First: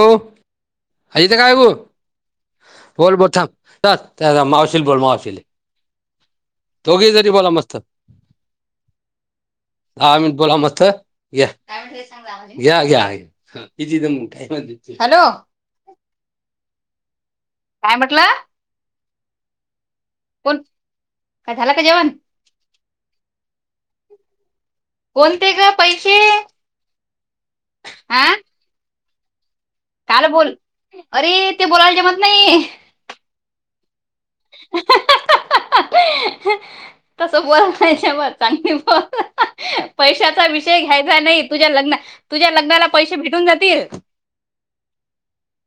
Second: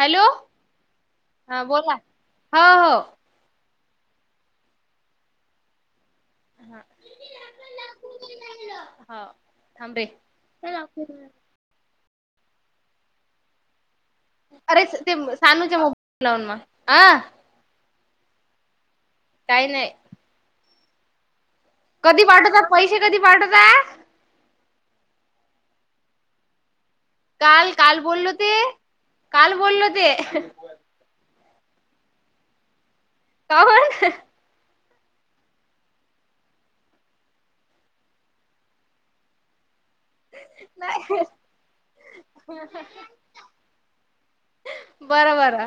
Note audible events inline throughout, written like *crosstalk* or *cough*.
हो आजेत काय हा बाबू बोला हो बोल हो बोलता. मावशीला बोल मावशीला दोघी जरी बोला मस्त ह हो थांब रे दहा मिनट बोला मस्त घ्या. घ्या घ्या हची. अरे ते सानूच म बनावन आ. काय म्हटलं? काय नाही. कोण काय झालं का जेवण कधी पाठवतात पैसे कधी पाठत आहे. कोणते ग पैसे काल काल बोललो ते काल बोललो. ते काला बोल अरे ते बोलायला जेमत नाही. कावरण *unintelligible* तसं बोल नाहीच्यामचनी बोलत. पैशाचा विषय घ्यायचा नाही तुझ्या लग्ना तुझ्या लग्नाला पैसे भेटून जातील. बरं बर.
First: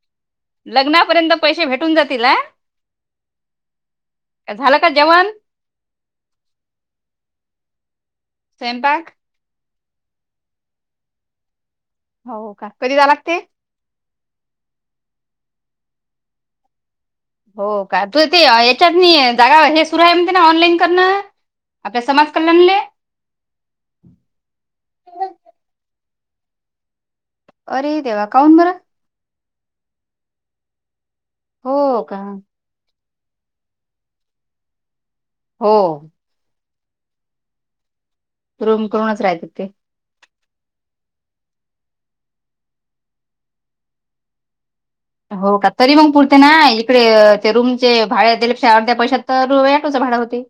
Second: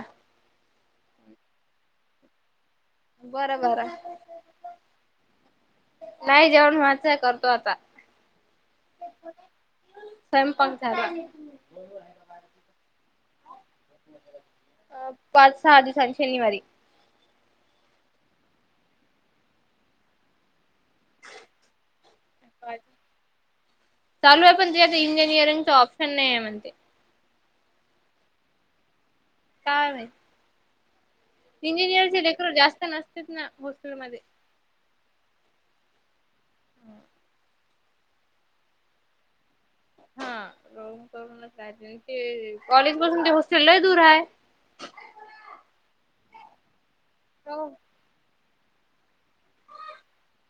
लग्नापर्यंत पैसे भेटून जातील ह. बरं बर का जेवण नाही जेवण मझंय करतो आता. सेमपाक स्वयंपाक झाला. हो का कधी जा लाग ते अ पाच सहा दिवसां आणि शनिवारी‌. हो का त ते याच्यात जागा हे सुरू आहे म्हणते ना ऑनलाईन. ण आपल्या समाज कल्याण. चालू आहे पण ते आता इंजिनिअरंग ऑप्शन नाही. आहे म्हणते. अरे देवा काऊन बरा. कायम. हो का इंजिनिअरचे लेकर जास्त नसते ना हॉस्टेलमध्येध्ये हो. रूम करूनच राहायचं तिथे हा र करूनच राय ते कॉलेज पासून ते हॉस्टेलला दूर आहे. हो का तरी मग पुरते ना इकडे ते रूमचे भाड्या? अर्ध्या पैशात तर रयाटोच भाडं होते.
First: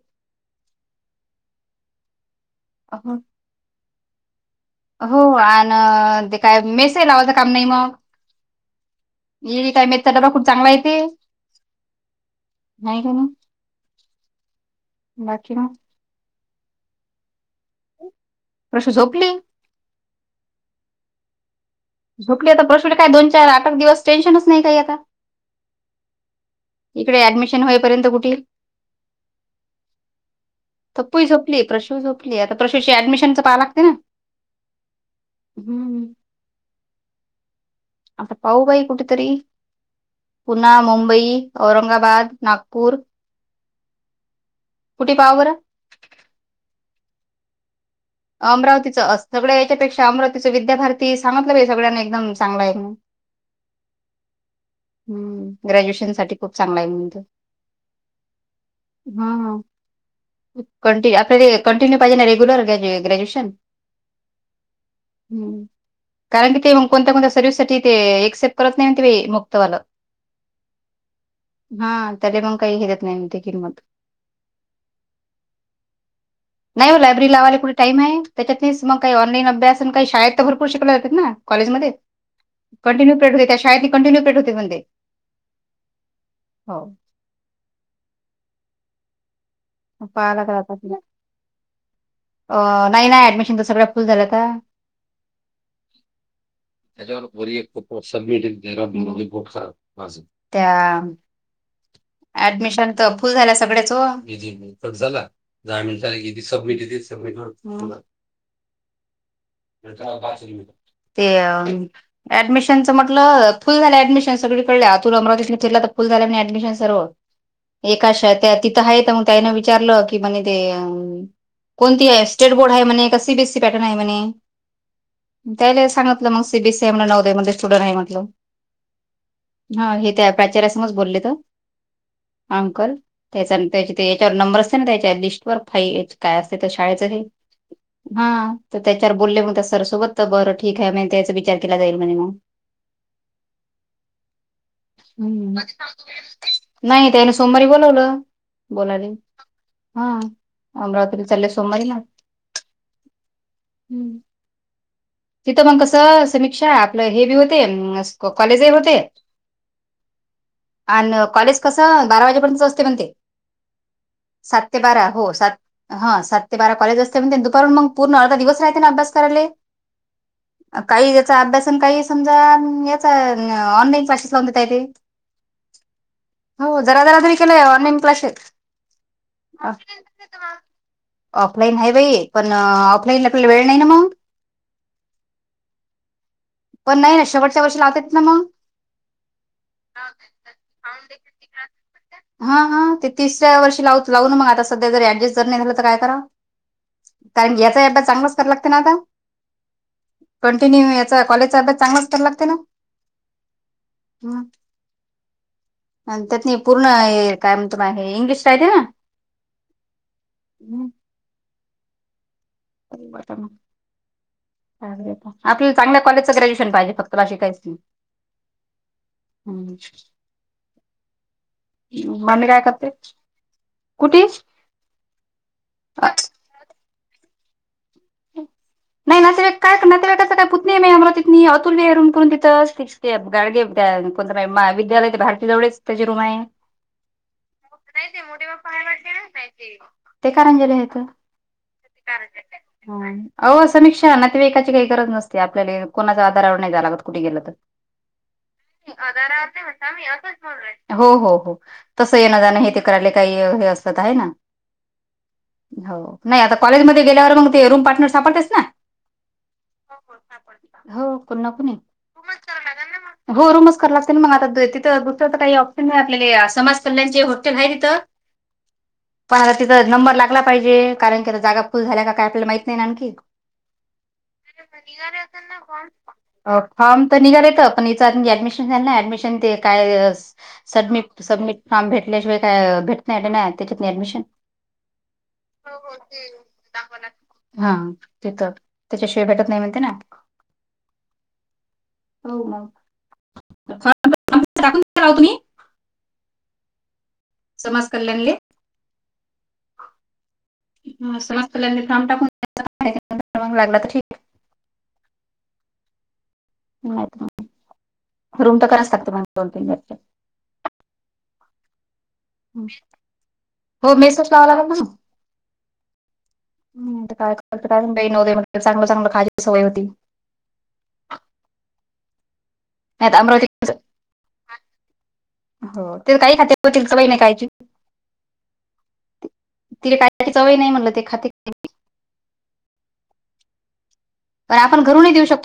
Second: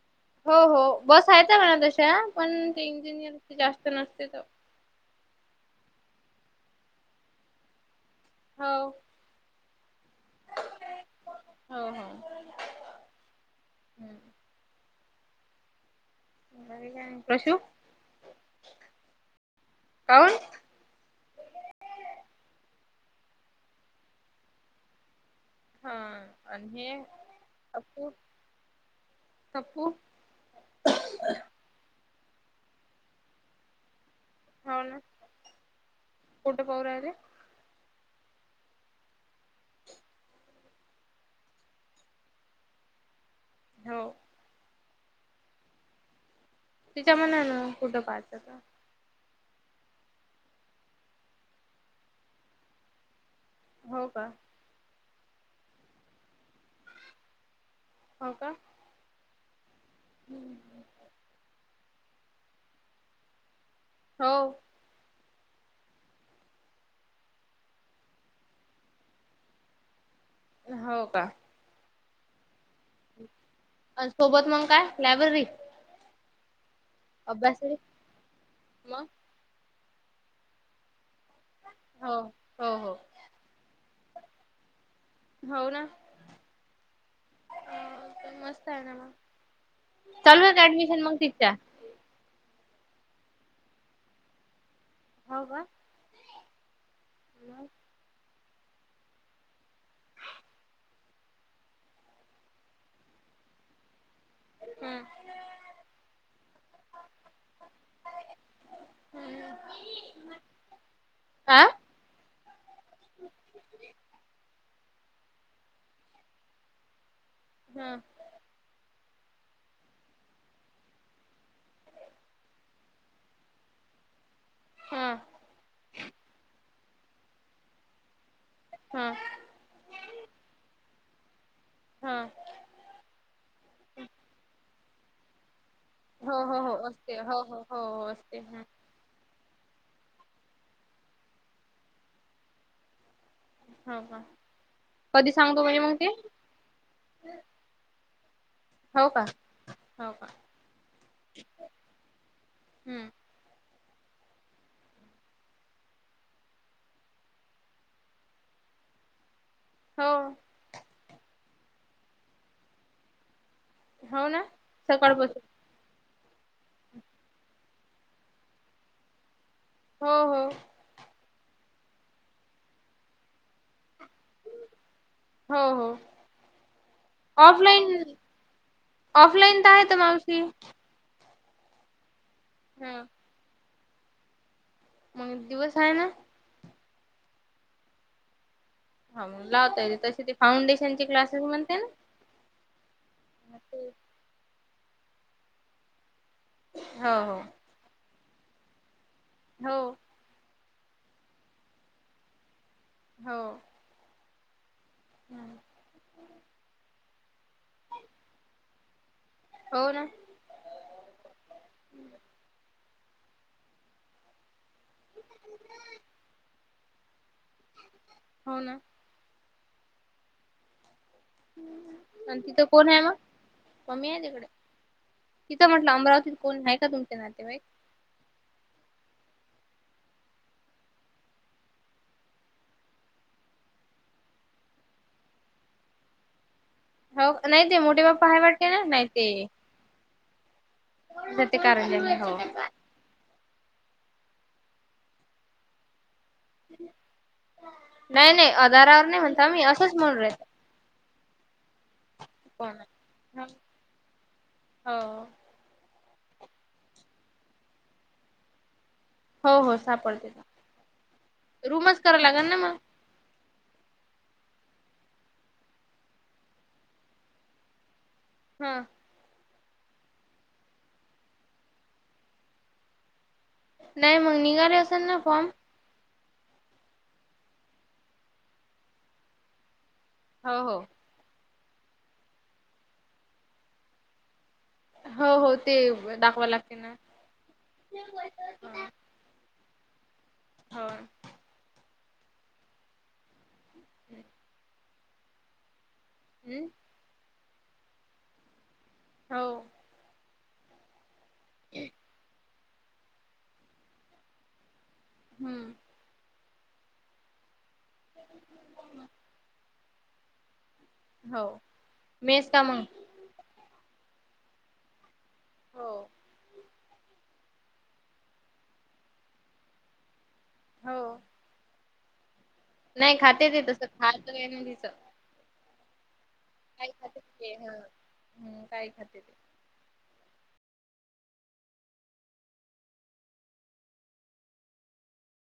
हो हो बसयच म्हणा तशा पण ते हो इंजिनियर जास्त नसते तर. हो आणि ते काय मेसेज लावायचं काम नाही मग? हो. ये काय मे डबा खूप चांग आहे. हो हो. नाही का ना बाकी ना. का प्रशू प्रश झोपली. काण झोपली आता प्रश्ले काय दोन चार आठ दिवस टेन्नच नाही काही आता. हा. आणि हे इकडे ऍडमिशन होईपर्यंत कुठे? सपू. तप्पई झोपली प्रशू झोपली आता प्रशूची ऍडमिशनच पाहा लागते ना. हम्म. कोणठं पावर आले. अप पाऊ बाई कठतरी *unintelligible* पुना मुंबई औरंगाबाद नागपूर. हो. कुठे पाहा बरं. तिच्या मणा ना कुठं पाह. अमरावतीचं अस सगळ्या याच्यापेक्षा अमरावतीच विद्याभारती सांगतलं भे सगळ्यांनी एकदम चांगला आहे. हो का? हम्म ग्रॅज्युएशन साठी खूप चांगला आहे म्हणत हो का ह. कंिन्य आपल्या कंटिन्यू पाहिजे ना रेग्युलर ग्रॅज्युएशन? हो. ह् कारण कि ते मग कोणत्या कोणत्या सर्विस साठी ते एऍक्सेप्ट करत नाही ते मग! वालं. हो का? हा त्याला मग काही हिर. सोबत मग काय लायब्ररी. नाही हो लायब्ररी लावायला अभ्यास कूठे टाईम आहे त्याच्यातच मग का ऑनलाईन अभ्यास काही शाळेत भरूपूर शिकल्या जात ना! कॉलेजमध्ये हो हो हो कंटिन्यू *unintelligible* होते त्या शाळेत कंटिन्यू पिरयड होते म्ह होऊ ना पण मस्त आहे ना म मग पाहावं चालू होत ऍडमिशन मग तिथच्या अ नाही नाही ऍडमिशन तर सगळं फुल झाल्या त्या हो का त्याच्यावर व एक *unintelligible* ब खबज त्या *unintelligible* ऍडमिशन तर फुल झाल्या सगळ्याचो दीदी झाला दहा मिनट झाला सबमिट येतंय सबमिटवर ते आ ऍडमिशनचं म्हटलं फुल झालंय ऍडमिशन सगळीकडे तुला अमरावतीतला तर फुल झालंय आणि ऍडमिशन सर्व ह एकाश त्या तिथं आहेत मग त्यान विचारलं की म्हणे ते कोणती आहे स्टेट बोर्ड आहे म्हणे का सी बीएसी पॅटर्न आहे म्हणे. हा त्याला सांगतलं मग सीबीसए स्टुडंट आहे म्हटलं हा हा हे त्या प्राचार्यासमोर बोलले ह अंकल त्या त्या याच्यावर नंबर असते ना त्याच्या लिस्ट व फाई काय हो अस हो हो शाळेच असते हे हो हो हो हो हा असते ह त्याच्यावर बोलले मग त्या सर सोबत तर बरं ठीक आहे म्हन त्याचा विचार केला जाईल म्हणे मग हा ह कधी हम्म. सांगतो म्हणले मग ते नाही त्याने सोमवारी बोलावलं हो बोलाले का हो हा का अमरात्री चालं सोमवारी ना हम्म हम्म तिथं मग कसं समीक्षा आपलं हे बी होते कॉलेजही होते हो आणि कॉलेज कसं बारा वाजेपर्यंत असते म्हण ते हो ना सात ते बारा हो सकाळपासून सात हा सात ते बारा कॉलेज असते पण दुपार मग पर्ण अर्धा दिवस राहते ना अभ्यास करायला हो हो काही याचा अभ्यास न काही समजा याचा ऑनलाईन क्लासेस हो हो *unintelligible* जरा जरा तरी के ऑनलाईन ऑफलाईन क्लासेस *unintelligible* ऑफलाईन तर आहे तर मावशी ऑफलाईन आहे बाई पण ह ऑफलाईन आपल्याला वेळ नाही ना मग मग दिवस आहे ना पण नाही ना शेवटच्या वर्षी लावत्यात ना मग हा मग लावता येते तसे ते फाउंडेशनचे क्लासेस म्हणते ना हा हा ते तिसऱ्या वर्षी लावत्यात हाऊ ना सध्या ऍडजस्ट नाही झालं तर काय करावं हो *unintelligible* चांगलंच कर लागते ना आता हो कंटिन्यू या कॉजच्या अ्यास चांगच क लागते ना *unintelligible* हो हो आणि त्यातनी पूर्ण काय मग तुम्हा हे इंग्लिश पाहिजे ना हो ना हम्म. आपल्या चांगल्या कॉलेजच ग्रॅज्युएशन पाहिजे फक्त बाकी काहीच नाही हो ना हम् आणि म काय तिथं करते कोण आहे मग मम्मी आहे कुठी तिकडे तिथं म्हटलं अमरावतीत कोण आहे का तुमचे नातेवाईक नाही नातेवाक काय नातेवाकचं काय पुत नाही आम्हा ति अतुल वेरून करून तिथं असतेच ते गाडगे त्या कोणत विद्यालयत भारतीजवळच त्याचे रूम आहे हो नाही ते मोठे बाप्पा आहेय वाटते ना नाही ते ह ते कारंजली आहेेत त्या ते कारणज हो ह अ समीक्षा ना ते वकाची काही गरज नसते ते आपल्याला कोणाच आधारवर नाहीय लागत कुठे गेलं तर का नाही अधारावर नाही म्हणता मी असंच म्हण र हो हो हो तसं येणं जाण हे कोण ते करायले काही आहे. हे असतात आहे ना हो हो नाही आता कॉलेजमध्येध्ये गेल्यावर मग ते रूम पार्टनर सापडतेस ना हो हो सापडते ना हो कोण ना कोणी. रूमच कराव लागल ना मग हो रूमच करा लागते ना मग आता तिथं गुर तर काही ऑप्शन नाही आपले समाज कल्याणे हॉटेल आहे तिथं ह हा पण आता तिचां नंबर लागला पाहिजे कारण की आता जागा फुल झाल्या काय आपल्याला माहित नाही आणखी नाही मग निघाले असेल ना फॉर्म ह फॉर्म तर निघालेयेत पण इथं म्हणे ऍडमिशन झाल ना ऍडमिशन ते काय हो हो सबमिट सबमिट फॉर्म भेटल्याशिवाय काय भेट नाही नाही त्याच्यात नाही ऍडमिशन हो हो ते दाखवा लागते ना ते शेय भेटत नाही म्हती ना हो होून रा तुम्ही हम समाज कल्याणले हो म टाकून लागला तर ठीक हम्म मा रूम तर कराच लागत मग दोन तीन वर्चे हो मेस का मग हो मेस लावा लागल ना् हो काय फक्त का नव्ह चांगलं चांगलं खाजी सवय होती हो नाही तर अमरावती खातेेत तस खात आहे ना तिचं हो काही खात काही खातम काही खातर तिला काय चवय नाही म्हटलं तेखात तर आपण घरून नाही देऊ शकतो